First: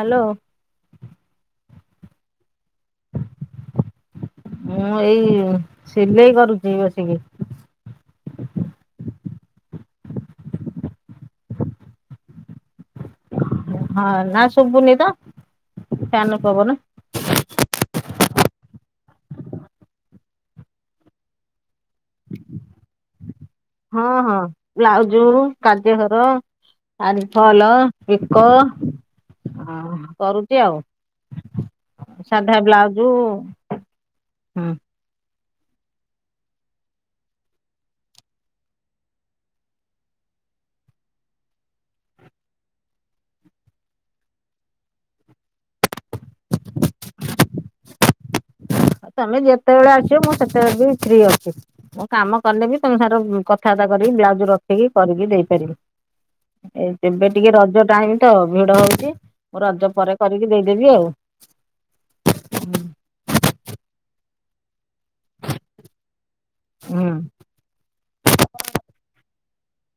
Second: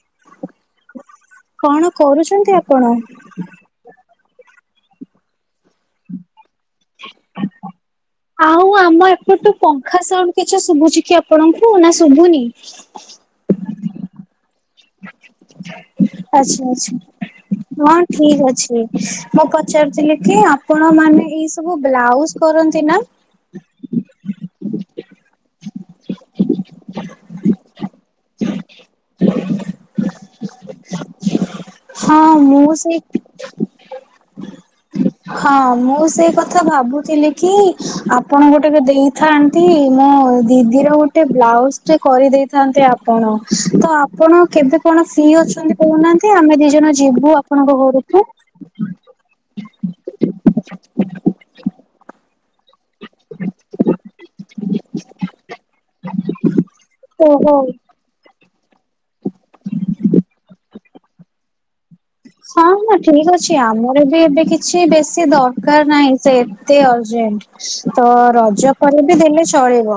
Hello. କଣ କରୁଛନ୍ତି ଆପଣ? ମୁଁ ଏଇ [inaudible] ସିଲେଇ କରୁଛି ବସିକି। [inaudible] ଆଉ ଆମ ଏପଟୁ ପଙ୍ଖା ସାଉଣ୍ଡ କିଛି ଶୁଭୁଛି କି ଆପଣଙ୍କୁ ନା ଶୁଭୁନି? [inaudible] ହଁ। ନା ଶୁଭୁନି ତ? ଆଚ୍ଛା! ଫ୍ୟାନ ପବନ ଆଚ୍ଛା!। ହଁ ଠିକ ଅଛି। ମୁଁ ପଚାରୁଥିଲି କି? ଆପଣ ମାନେ ଏଇ ସବୁ ବ୍ଲାଉଜ କରନ୍ତି ନା। ହଁ। ହଁ। [inaudible] ବ୍ଲାଉଜୁ କାଜିଆ ଘର [inaudible] ଆଲଫଲ। ପିକ। [inaudible] କରୁଛି ଆଉ। ହଁ [inaudible] ସାଧା ମୁଁ ସେଇ ବ୍ଲାଉଜୁ [inaudible] ହଁ। ମୁଁ ସେଇ କଥା ଭାବୁଥିଲି କି? ଆପଣ ଗୋଟେ ଏବେ ଦେଇଥାଆନ୍ ନ୍ତୀ, ମୋ ଦିଦିର ଗୋଟେ ବ୍ଲାଉଜ ଟେ କରିଦେଇଥାନ୍ତେ ଆପଣ। ତ ଆପଣ କେବେ ଆପଣ ଫ୍ରି ଅଛନ୍ତି କହୁନାହାନ୍ତି? ଆମେ ଦି ଜଣ ଯିବୁ ଆପଣଙ୍କ ଘରକୁ। ତମେ ଯେତେବେଳେ ଆସିବ ମୁଁ ସେତେବେଳେ ବି ଫ୍ରି ଅଛି। କାମ କଲେ ବି ତମେ ସାଇର କଥାବାର୍ତା କରିକି ବ୍ଲାଉଜ ରଖିକି କରିକି ଦେଇପାରିବି। ଏ ଏବେ ଟିକେ ଓହୋ ରଜ ଟାଇମ ତ ଭିଡ ହଉଛି। ମୁଁ ରଜ ପରେ କରିକି ଦେଇଦେବି ଆଉ। ହଁ। ହଁ। ଠିକ ଅଛି ଆମର ବି ଏବେ କି ଛି, ବେଶୀ ଦରକାର ନାହିଁ ସେ ଏତେ ହୁଁ ଅର୍ଜେଣ୍ଟ। ତ ରଜ ପରେ ବିି ଦେଲେ ଚଳିବ।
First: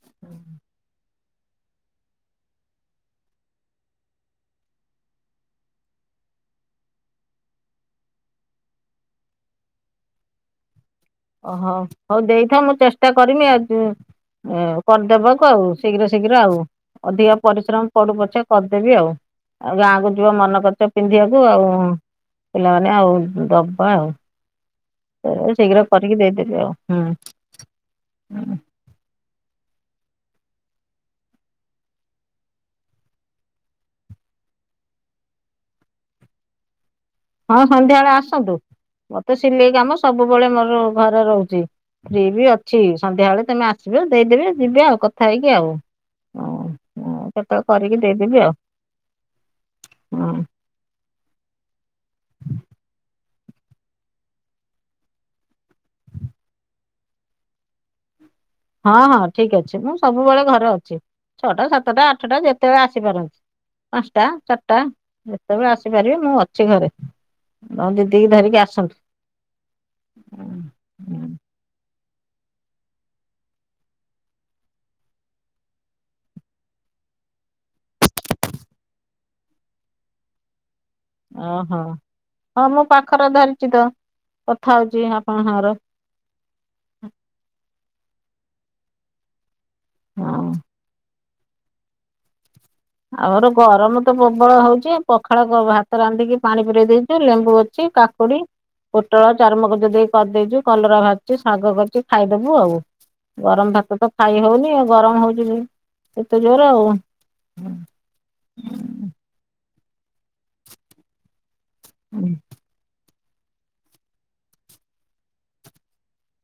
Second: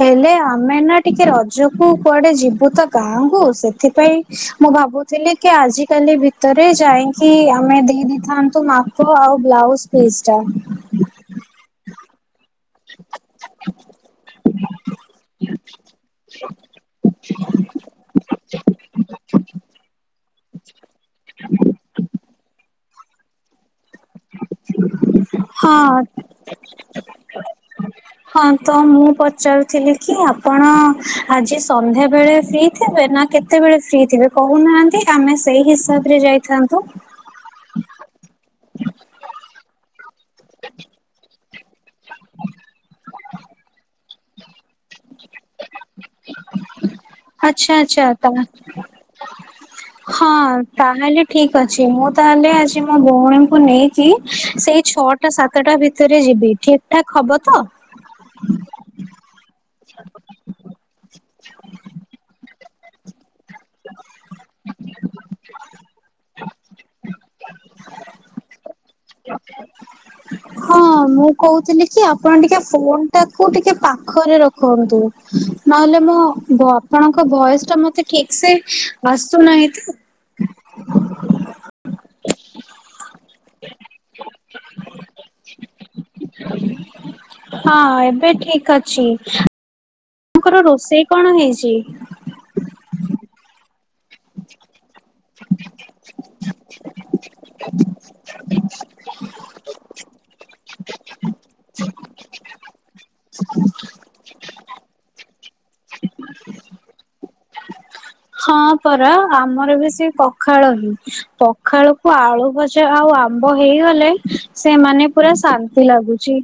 ହେଲେ ଆମେ ନା ଟିକେ ରଜକୁ କୁଆଡେ ଯିବୁ ତ ଗାଁକୁ। ସେଥିପାଇଁ ମୁଁ ଭାବୁଥିଲି କି ଆଜିକାଲି ଭି ତରେ ଯାଇକି ଆମେ ଦେଇ ଦେଇଥାନ୍ତୁ ମାପ ଆଉ ବ୍ଲାଉଜ ପିସ୍ ଟା। ଓହୋ ହଉ ଦେଇଥାଅ ମୁଁ ଚେଷ୍ଟା କରିମି ଆସିବାକୁ। ହୁଁ। ପଞ୍ଚାବନ ତୋ ଆଉ ଶୀଘ୍ର ଶୀଘ୍ର ଆଉ। ଅଧିକ ପରିଶ୍ରମ ପଡୁ ପଛେ କରିଦେବି ଆଉ। [inaudible] ଆଉ ଗାଁକୁ ଯି ଯିବ ମନକରିଚ ପିନ୍ଧିବାକୁ ଆଉ। [inaudible] ପିଲାମାନେ ଆଉ ଦବା ଆଉ। ଏ ହଁ। ଶୀଘ୍ର କରିକି ଦେଇଦେବି ଆଉ ହୁଁ ହଁ। ତ ମୁଁ ପଚାରୁଥିଲି କି ଆପଣ ଆଜି ସନ୍ଧ୍ୟାବେଳେ ଫ୍ରି ଥିବେ? ନା କେତେ କେତେବେଳେ ଫ୍ରି ଥିବେ କହୁନାହାନ୍ତି। ଆମେ ସେଇ ହିସାବରେ ଯାଇଥାଆନ୍ତୁ। ହଁ ସନ୍ଧ୍ୟାବେଳେ ଆସନ୍ତୁ। [inaudible] ମୋରତ ସିଲେଇ କାମ ସବୁବେଳେ ମୋର ଘରେ ରହୁଚି। ଫ୍ରି ବି ଅଛି। ସନ୍ଧ୍ୟା ବେଳେ ତମେ ଆସିବ ଦେଇଦେବେ ଯିବେ ଆଉ କଥା ହେଇକି ଆଉ। କେତେବେଳେ ଆଚ୍ଛା କରିକି ଆଚ୍ଛା ତା ଦେଇଦେବି ଆଉ। ହଁ। ତାହେଲେ ଠିକ ଅଛି। ମୁଁ ତାହେଲେ ଆଜି ମୋ ଭଉଣୀଙ୍କୁ ନେଇକି। ସେଇ ଛ ଟା, ସାତଟା ଭିତରେ ଯିବି ଠିକ ଠାକ ହବ ତ? ହଁ। ହଁ। ଠିକ ଅଛି। ମୁଁ ସବୁବେଳେ ଘରେ ଅଛି। ଛଅଟା, ସାତଟା, ଆଠଟା, ଯେତେବେଳେ ଆସିପାରନ୍ତି। ପାଞ୍ଚଟା, ଚାରିଟା ଯେତେବେଳେ ଆସିପାରିବେ ମୁଁ ଅଛି ଘରେ। ତମ ଦିଧରିକି ଆସନ୍ତୁ। ହଁ ମୁଁ କହୁଥିଲି କି ଆପଣ ଟିକେ ଫୋନ୍ ଟାକୁ ଟିକେ ପାଖରେ ରଖନ୍ତୁ। [inaudible] ନହେଲେ ମୋ ବ ଆପଣଙ୍କ ଭୟସ ଟା ମତେ ଠିକ ସେ ଆସୁନାହିଁ ତ। ଓହୋ [inaudible] ହଁ ମୁଁ ପାଖରେ ଧରିଛି ତ କଥା ହଉଛି ଆପଣ ସାଙ୍ଗରେ। ହଁ ଏବେ ଠିକ୍ ଅଛି। [unintelligible] ତାଙ୍କର ରୋଷେଇ କଣ ହେଇଚି? ଆବର ଗରମ ତ ପ୍ରବଳ ହଉଚି ପଖାଳ କ ଭାତ ରାନ୍ଧିକି ପାଣି ପୁରେଇ ଦେଇଚୁ ଲେମ୍ବୁ ଅଛି କା କୁଡି ପୋଟଳ ଚାରୁମଗଜ ଦେଇ କରିଦେଇଚି କଲରା ଭାଜିିଚି ଶାଗ କରିଚି ଖାଇଦବୁ ଆଉ। ଗରମ୍ ଭାତ ତ ଖାଇ ହଉନି ଆଉ ଗରମ୍ ହଉଚି [unintelligible] ଏତେ ଜୋର ଆଉ। ହୁଁ। ହଁ ପରା ଆମର ବି ସେ ପଖାଳ ହିଁ ପଖାଳକୁ ଆଳୁ ଭ ଜା ଆଉ ଆମ୍ବ ହେଇଗଲେ ସିଏ ମାନେ ପୁରା ଶାନ୍ତି ଲାଗୁଚି।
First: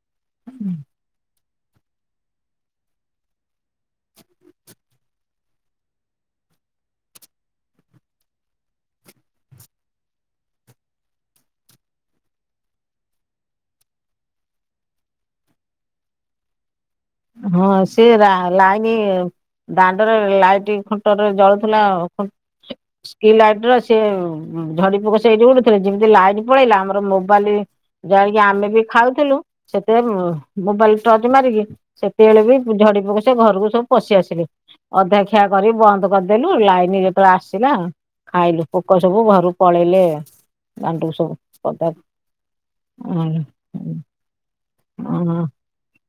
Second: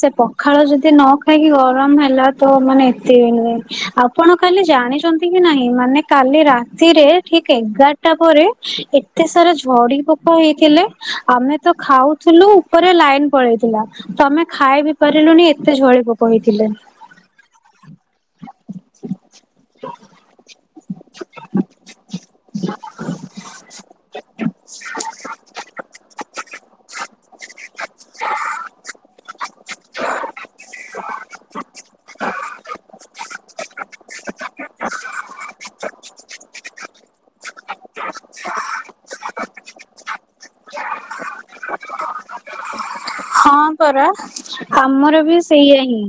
ସେ ପଖାଳ ଯଦି ନ ଖାଇକି ଗରମ ହେଲା ତ ମାନେ ଏତେ ଇଏ ନୁହେଁ ଆପଣ କାଲି ଜାଣିଚନ୍ତି କି ନାହିଁ ମାନେ କାଲି ରାତିରେ ଠିକ୍ ଏଗାରଟା ପରେ ଏତେ ସାରା ଝଡି ପୋକ ହେଇଥିଲେ। ଆମେ ତ ଖାଉଥିଲୁ ଉପରେ ଲାଇନ୍ ପଳେଇଥିଲା। ତ ଆମେ ଖାଇ ବିି ପାରିଲୁନି ଏତେ ଝଳି ପୋକ ହେଇଥିଲେ। ହଁ ସେ ରା ଲାଇନି ଦାଣ୍ଡରେ ଲାଇ ଟି ଖୁଣ୍ଟ ରେ ଜଳୁଥିଲା ଆଉ ଖୁ ସ୍କି ଲାଇଟ୍ ର ସେ ଝଡି ପୋକ ସେଇଠି ଉଡୁ ଥିଲେ ଯେମିତି ଲାଇଟ୍ ପଳେଇଲା ଆମର ମୋବାଇଲି ଯାଇକି ଆମେ ବି ଖାଉଥିଲୁ ସେତେ ମୋବାଇଲ୍ ଟର୍ଚ ମାରିକି ସେତେବେଳେ ବି ଝଡି ପୋକ ସେ ଘରକୁ ସବୁ ପଶି ଆସିଲେ ଅଧା ଖିଆ କରି ବନ୍ଦ କରିଦେଲୁ ଲାଇନି ଯେତେବେଳେ ଆସିଲା ଖାଇଲୁ ପୋକ ସବୁ ଘରୁ ପଳେଇଲେ। ଦାଣ୍ଡୁଉ ସବୁ ପଦା ହଁ ପରା। ଆମର ବି ହୁଁ ସେଇଆ ହିଁ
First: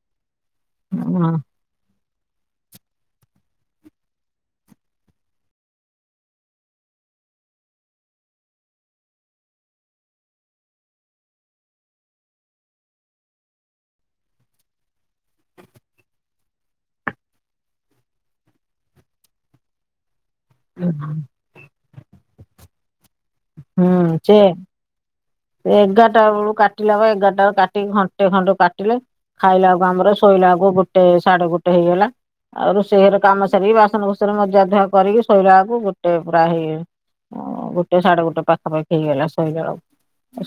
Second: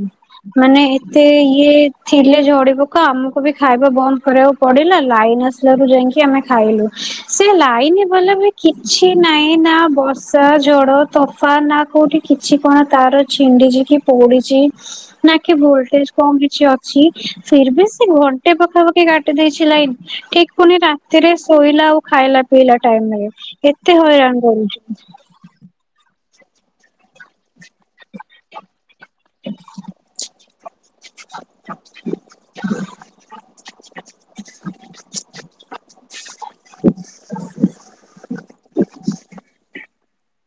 ମାନେ ଏତେ ଇଏ ଥିଲେ ଝଡି ପୋକ ଆମକୁ ବି ଖାଇବା ବନ୍ଦ୍ କରିଆକୁ ପଡିଲା ଲାଇନି ଆସିଲା ରୁ ଯାଇଁକି ଆମେ ଖାଇଲୁ ସେ ଲାଇନି ବାଲା ବି କିଛି ନାଇଁ ନା ବର୍ଷା ଝଡ ତୋଫାନ୍ ନା କୋଉଠି କିଛି କଣ ତାର ଛିଣ୍ଡିକି କି ପୋଡିଚି ନା କି ଭୋଲଟେଜ୍ କମ୍ କିଛି ଅଛି ଫିର୍ ଭି ସେ ଘଣ୍ଟେ ପାଖାପା ଖି କାଟି ଦେଇଚି ଲାଇନ୍ ଠିକ୍ ପୁଣି ରାତିରେ ଶୋଇଲା ଆଉ ଖାଇଲା ପିଇଲା ଟାଇମ୍ ରେ। କେତେ ହୁଁ ହଇରାଣ ସେ କରୁଚି। ଏଗାରଟା ଅଳୁ କାଟିଲା ବା ଏଗାରଟା [unintelligible] କା ଟି ଘଣ୍ଟେ ଖଣ୍ଟେ କାଟିଲେ ଖାଇଲା ଆକୁ ଆମର ଶୋଇଲା ଆକୁ ଗୋଟେ ସାଢେ ଗୋଟେ ହେଇଗଲା। ଆଉ ରୋଷେଇ ଘରେ କାମ ସାରିକି ବାସନ କୁସନ ମଜାଧୁଆ କରିକି ଶୋଇବା ଆକୁ ଗୋଟେ ପୁରା ହେଇ ଅଁ ଗୋଟେ ସାଢେ ଗୋଟେ ପାଖାପାଖି ହେଇଗଲା ଶୋଇଲା ଆଳୁ।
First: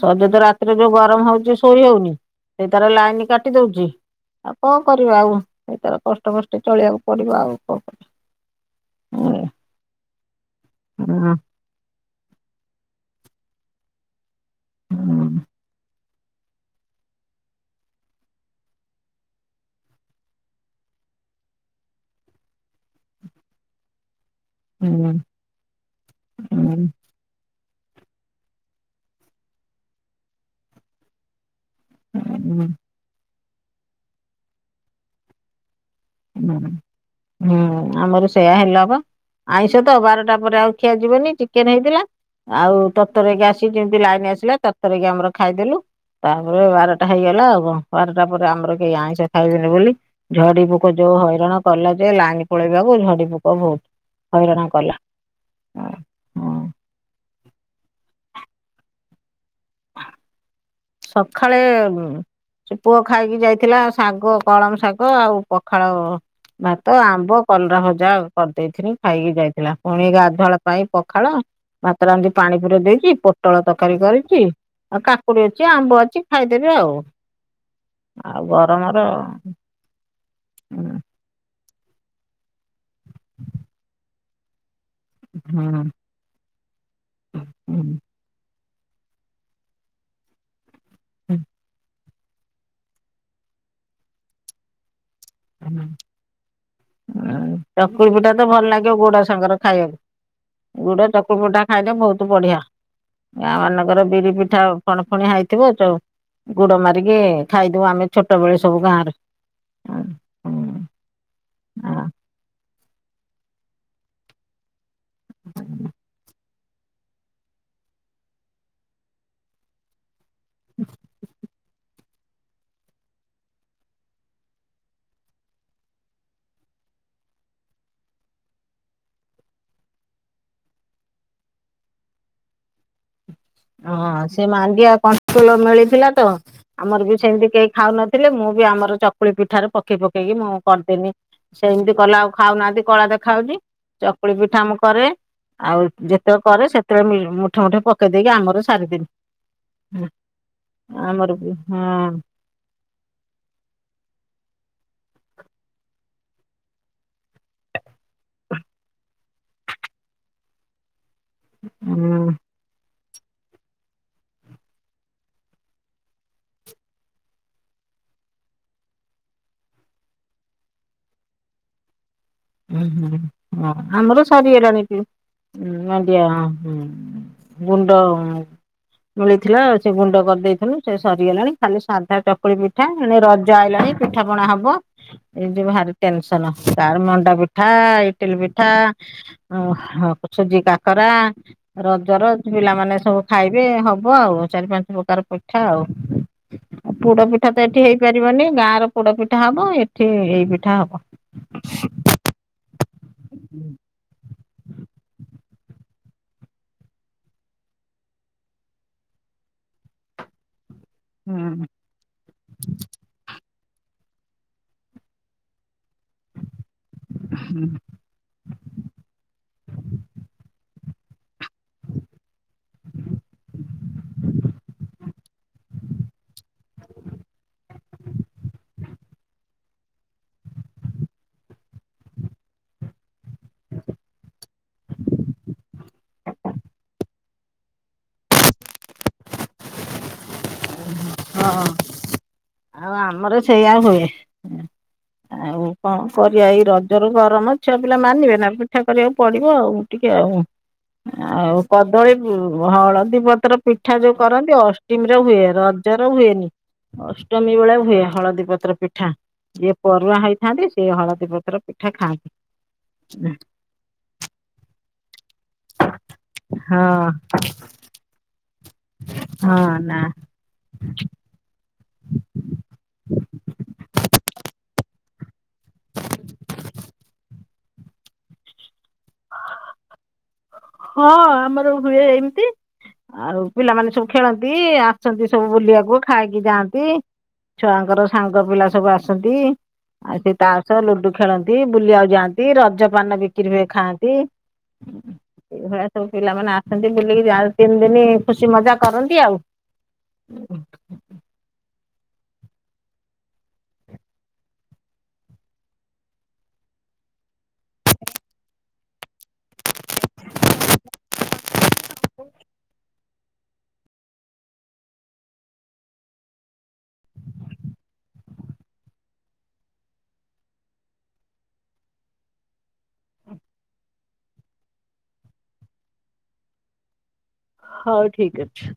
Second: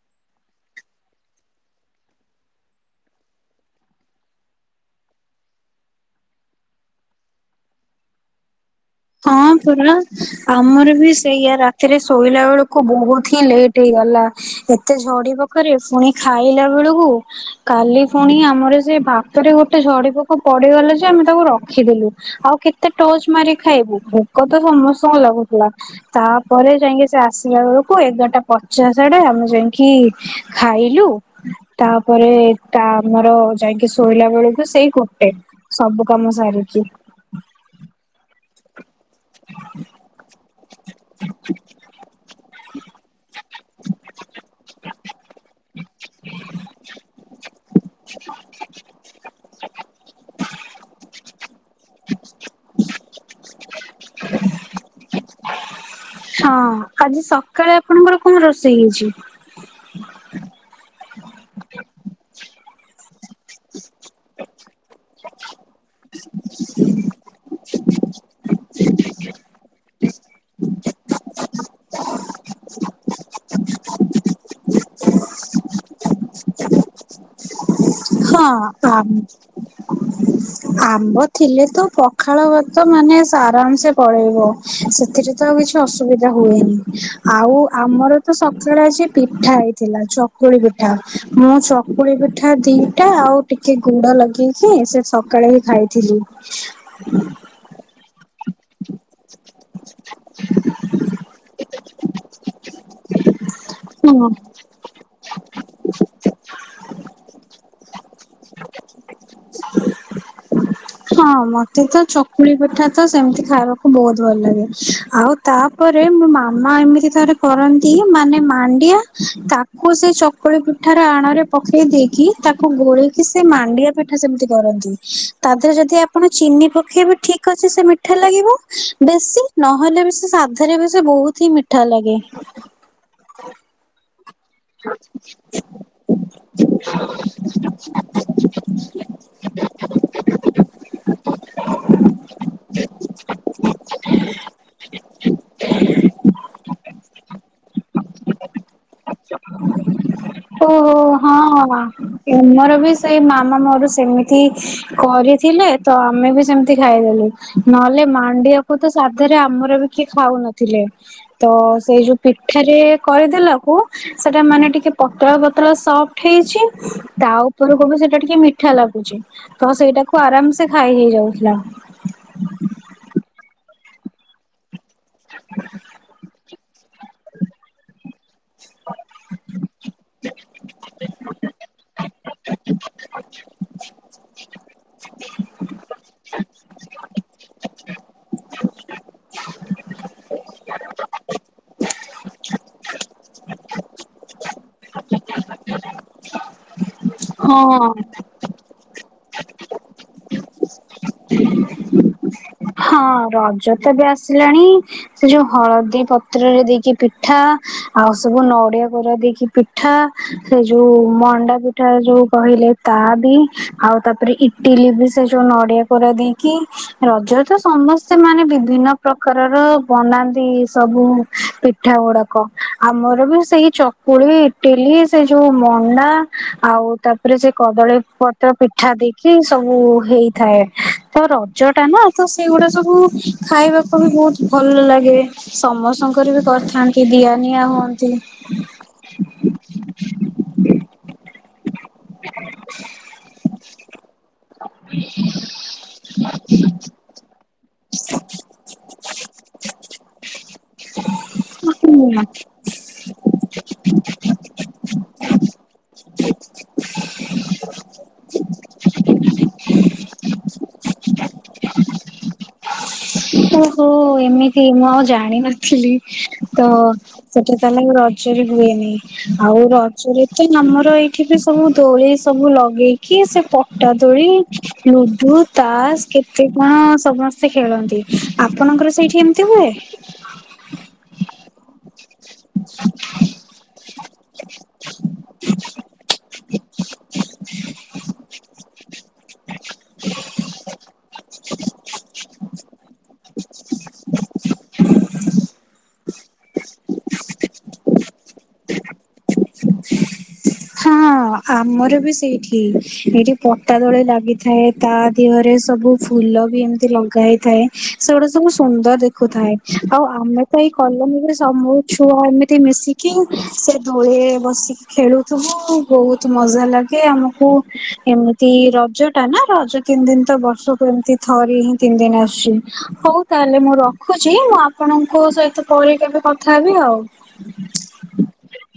ସଜେତ ରାତିରେ ଯୋଉ ଗରମ ହଉଛି ଶୋଇ ହଉନି ସେଇ ଥର ଲାଇନି କାଟି ଦଉଚି। ଆଉ କଁ କରିବ ଆଉ ଏଇ ତର କଷ୍ଟ ମଷ୍ଟେ ଚଳିଆକୁ ପଡିବ ଆଉ କଁ କରିଆ। ହଁ ପୁରା ଆମର ବି ସେଇଆ ରା ଥିରେ ଶୋଇଲା ବେଳକୁ ବହୁତି ହିଁ ଲେଟ ହେଇଗଲା ଏତେ ଝଡି ପୋ କରେ ପୁଣି ଖାଇଲା ବେଳକୁ କାଲି ପୁଣି ଆମର ସେ ଭାତରେ ଗୋଟେ ଝଡି ପୋକ ପଡିଗଲା ଯେ ଆମେ ତାକୁ ରଖିଦଲୁ। ଆଉ କେତେ ଟଚ୍ ମାରି ଖାଇବୁ ଭୋକ ତ ସମସ୍ତଙ୍କୁ ଲାଗୁଥିଲା ତାପରେ ଯାଇଁକି ସେ ଆସିବା ବେଳକୁ ଏଗାରଟା ପଚାଶ୍ ଆଡେ ଆମେ ଯାଇଁକି ଖାଇଲୁ। ତାପରେ ତା ଆମର ଯାଇକି ଶୋଇଲା ବେଳକୁ ସେଇ ଗୋଟେ। ସବୁ କାମ କରିବା। ସାରିକି। ହୁଁ ଆମର ସେଇୟା ହେଲା ବା ଆଇଁଷ ତ ବାରଟା ପରେ ଆଉ ଖିଆ ଯିବନି ଚିକେନ୍ ହେଇଥିଲା। ଆଉ ତରତର ହେଇକି ଆସିକି ଯେମିତି ଲାଇନ୍ ଆସିଲା ତରତରକି ଆମର ଖାଇଦେଲୁ। ତାପରେ ବାରଟା ହେଇଗଲା ଆଉ କଣ ବାରଟା ପରେ ଆମର କେହି ଆଇଁଷ ଖାଇବେନି ବୋଲି ଝଡି଼ ପୋକ ଯୋଉ ହଇରାଣ କଲା ଯେ ଲାଇନ୍ ପଳେଇବାକୁ ଝଡ଼ି ପୋକ ବହୁତ ହଇରାଣ କଲା। ହଁ ଆଜି ସକାଳେ ଆପଣଙ୍କର କଣ ରୋଷେଇ ହେଇଛି? ସଖାଳେ ସେ ପୁଅ ଖାଇକି ଯାଇଥିଲା ଶାଗ କଳମ ଶାଗ ଆଉ ପଖାଳ ଭାତ ଆମ୍ବ କଲରା ଭଜା ଆଉ। କରିଦେଇଥିଲି ଖାଇକି ଯାଇଥିଲା ପୁଣି ଗାଧୁଆବେଳ ପାଇଁ ପଖାଳ ଭାତ ରାନ୍ଧିକି ପାଣି ପୁରେଇ ଦେଇଛି ପୋଟଳ ତରକାରୀ କରିଛି ଆଉ କାକୁଡ଼ି ଅ ଅଛି ଆମ୍ବ ଅଛି ଖାଇଦେବେ ଆଉ। ଆଉ ହଁ ଗରମର ଆମ୍ ଆମ୍ବ ଥିଲେ ତ ପଖାଳ ଭାତ ମାନେ ଆରାମ୍ ସେ ପଳେଇବ ସେଥିରେ ତ ଆଉ କିଛି ଅସୁବିଧା ହୁଏନି। ଆଉ ଆମର ତ ସକାଳେ ଆଜି ପିଠା ହେଇଥିଲା ଚକୁଳି ପିଠା ମୁଁ ଚକୁଳି ପିଠା ଦିଟା ଆଉ ଟିକେ ଗୁଡ଼ ଲଗେଇକି ସେ ସକାଳେ ହିଁ ଖାଇଥିଲି। ଉଁ ଚକୁଳି ପିଠା ତ ଭଲ ଲାଗିବ ଗୁଡ଼ ସାଙ୍ଗର ଖାଇବାକୁ ଗୁଡ଼ ଚକୁଳି ପିଠା ଖାଇଲେ ବହୁତ ବଢ଼ିଆ ଗାଁ ମାନଙ୍କର ହଁ ବିରି ପିଠା ଫଣଫଣିଆ ହେଇଥିବ ଯଉ ଗୁଡ ମାରିକି ଖାଇଦଉ ଆମେ ଛୋଟବେେଳେ ସବୁ ଗାଁରେ ହଁ ମତେ ତ ଚକୁଳି ପିଠା ତ ସେମିତି ଖାଇବାକୁ ବହୁତ ଭଲ ଲାଗେ ଆଉ ତାପରେ ମୋ ମା ମାମା ଏମିତି ଥରେ କରନ୍ତି ମାନେ ମାଣ୍ଡିଆ ତାକୁ ସେ ଚ ଚକୁଳି ପିଠାର ଆଣରେ ପକେଇ ଦେଇକି ତାକୁ ଗୋଳେଇକି ସେ ମାଣ୍ଡିଆ ପିଠା ସେମିତି କରନ୍ତି ତା ଦେହରେ ଯଦି ଆପଣ ଚିନି ପକେଇବେ ଠିକ୍ ଠିକ୍ ଅଛି ସେ ମିଠା ଲାଗିବ ବେଶୀ ନହେଲେ ବି ସେ ସାଧାରେ ବି ସେ ବହୁତ ହିଁ ମିଠା ଲାଗେ [inaudible] ହଁ ସେ ମାଣ୍ଡିଆ କନ୍ଟ୍ରୋଲ୍ ମିଳିଥିଲା ତ [unintelligible] ଆମର ବି ସେମିତି କେହି ଖାଉନଥିଲେ ମୁଁ ବି ଆମର ଚକୁଳି ପିଠାରେ ପକେଇ ପକେଇକି ମୁଁ କରିଦେନି ସେମିତି କଲେ ଆଉ ଖାଉନାହାନ୍ତି କଳା ଦେଖାହଉଛି ଚକୁଳି ପିଠା ମୁଁ କରେ ଆଉ ଯେତେବେଳେ କରେ ସେତେବେଳେ ମୁଠେ ମୁଠେ ପକେଇ ଦେଇକି ଆମର ସାରିଦେନି ଓହୋ ଆମର ହଁ ବି ହଁ ଆମର ବି ସେଇ ମାମା ମୋର ସେମିତି କରିଥିଲେ ତ ଆମେ ବି ସେମିତି ଖାଇଦେଲୁ ନହେଲେ ମାଣ୍ଡିଆକୁ ତ ସାଧାରେ ଆମର ବି କିଏ ଖାଉନଥିଲେ ତ ସେଇ ଯୋଉ ହଁ ପିଠାରେ କରିଦେଲାକୁ ସେଟା ମାନେ ଟିକେ ପତଳା ପତଳା ସଫ୍ଟ୍ ହେଇଛି ତା ଉପରକୁବି ସେଟା ଟିକେ ମିଠା ଲାଗୁଛି ତ ସେଇଟାକୁ ଆରାମ୍ ସେ ଖାଇ ହେଇଯାଉଥିଲା ଉଁ ହୁଁ ହୋଉ ଆମର ସାରିଗଲାଣି ବି ମାଣ୍ଡିଆ ହୁଁ ଗୁଣ୍ଡ ମିଳିଥିଲା ଆଉ ସେ ଗୁଣ୍ଡ କରିଦେଇଥିନି ସେ ସରିଗଲାଣି ଖାଲି ସାଧା ଚକୁଳି ପିଠା ଏଣେ ରଜ ଆଇଲାଣି ପିଠାପଣା ହବ ଏଇ ଯୋଉ ଭାରି ଟେନ୍ସନ୍ ତାର ମଣ୍ଡା ପିଠା ଇଟିଲି ପିଠା ଓ ହଁ ସୁଜି କାକରା ରଜର ପିଲାମାନେ ସବୁ ଖାଇବେ ହବ ଆଉ ଚାରି ପାଞ୍ଚ ପ୍ରକାର ପିଠା ଆଉ ଆଉ ପୋଡ଼ପିଠା ତ ଏଠି ହଁ ହେଇପାରିବନି ଗାଁ ର ପୋଡ଼ପିଠା ହବ ଏଠି ଏଇ ପିଠା ହବ ହଁ ରଜ ତ ବି ଆସିଲାଣି ସେ ଯୋଉ ହଳଦୀ ପତ୍ରରେ ଦେଇକି ପିଠା ଆଉ ସବୁ ନଡିଆ କୋରା ଦେଇକି ପିଠା ସେ ଯୋଉ ମଣ୍ଡା ହୁଁ ପିଠା ଯୋଉ କହିଲେ ତା ବି ଆଉ ତାପରେ ଇଟିଲି ବି ସେ ଯୋଉ ନଡିଆ କୋରା ଦେଇକି ର ତ ସମସ୍ ସେମାନେ ବିଭିନ୍ନ ପ୍ରକାରର ବନାନ୍ତି ସବୁ ପିଠା ଗୁଡାକ। ଆମର ବି ସେଇ ଚକୁଳି ଇଟିଲି ସେ ଯୋଉ ମଣ୍ଡା ଆଉ ତା ଉପରେ ସେ କଦଳୀ ପତ୍ର ପିଠା ଦେଇକି ସବୁ ହେଇଥାଏ ତ ରଜଟା ନା। ତ ସେଇଗୁଡା ସବୁ ଖାଇବାକୁ ବି ବହୁତ ଭଲ ଲାଗେ। ସମସ୍ତଙ୍କର ବି କରିଥାନ୍ତି ଦିଆ ନିିଆ ହୁଅନ୍ତି। ହଁ ଆଉ ଆମର ସେଇଆ ହୁଏ। ଆଉ କଣ କରିବା ଏଇ ରଜରୁ ଗରମ ଛୁଆ ପିଲା ମାନିବେ ନା ପିଠା କରିବାକୁ ପଡିବ ଆଉ ଟିକେ ଆଉ ଆଉ କଦଳୀ ହଳଦୀ ପତ୍ର ପିଠା ଯୋଉ କରନ୍ତି ଅଷ୍ଟୀମିରେ ହୁଏ ରଜର ହୁଏନି। ଅଷ୍ଟମୀ ବେଳେ ହୁଏ ହଳଦୀ ପତ୍ର ପିଠା। ଯିଏ ପରୁଆଁ ହେଇଥାନ୍ତି ସିଏ ହଳଦୀ ପତ୍ର ପିଠା ଖାଆନ୍ତି। ଓହୋ ଏମିତି ମୁଁ ଆଉ ଜାଣିନଥିଲି ତ ହଁ ସେଟା। ତାହେଲେ ରଜରେ ହୁଏନି ହଁ ଆଉ ନା। ରଜରେ ତ ଆମର ଏଇଠି ସବୁ ଦୋଳି ସବୁ ଲଗେଇକି ସେ ପଟା ଦୋଳି ଲୁଡୁ ତାସ କେତେ କଣ ସମସ୍ ସେ ଖେଳନ୍ତି ଆପଣଙ୍କର ସେଇଠି ଏମିତି ହୁଏ? ହଁ ଆମର ହୁଏ ଏମ୍ତି। ଆଉ ପିଲାମାନେ ସବୁ ଖେଳନ୍ତି ଆସନ୍ତି ସବୁ ବୁଲିବାକୁ ଖାଇକି ଯାଆନ୍ତି। ଛୁଆଙ୍କର ସାଙ୍ଗ ପିଲା ସବୁ ଆସନ୍ତି। ଆଉ ସେ ତାସ ଲୁଡୁ ଖେଳନ୍ତି ବୁଲିଆଉ ଯାଆନ୍ତି ରଜପାନ ବିକ୍ରି ହୁଏ ଖାଆ ନ୍ତି ଏଇଭଳିଆ ସବୁ ପିଲାମାନେ ଆସନ୍ତି ବୁଲିକି ଯା ତିନି ଦିନି ଖୁସି ମଜା କରନ୍ତି ଆଉ। ହଁ ଆମର ବି ସେଇଠି ଏଠି ପଟା ଦୋଳି ଲାଗିଥାଏ। ତା ଦିହରେ ସବୁ ଫୁଲ ବି ଏମ୍ତି ଲଗା ହେଇଥାଏ। ସେଗୁଡା ସବୁ ସୁନ୍ଦର୍ ଦେ ଖୁଥାଏ ଆଉ ଆମେ ତ ଏଇ କଲନିରେ ସମୁ ଛୁଆ ଏମିତି ମିଶି କିଂ ସେ ଦୋଳିରେ ବସିକି ଖେଳୁ। ତହ ବହୁତ୍ ମଜା ଲାଗେ ଆମକୁ ଏମିତି ରଜଟା ନା ରଜ ତିନି୍ ଦିନ୍ ତ ବର୍ଷକୁ ଏମ୍ତି ଥରେ ହିଁ ତିନି୍ ଦିନ୍ ଆସୁଛି ହଉ ତାହେଲେ ମୁଁ ର ଖୁଛି ମୁଁ ଆପଣଙ୍କ ସହିତ ପରେ କେବେ କଥା ହେବି ଆଉ। ହଉ ଠିକ୍ ଅଛି।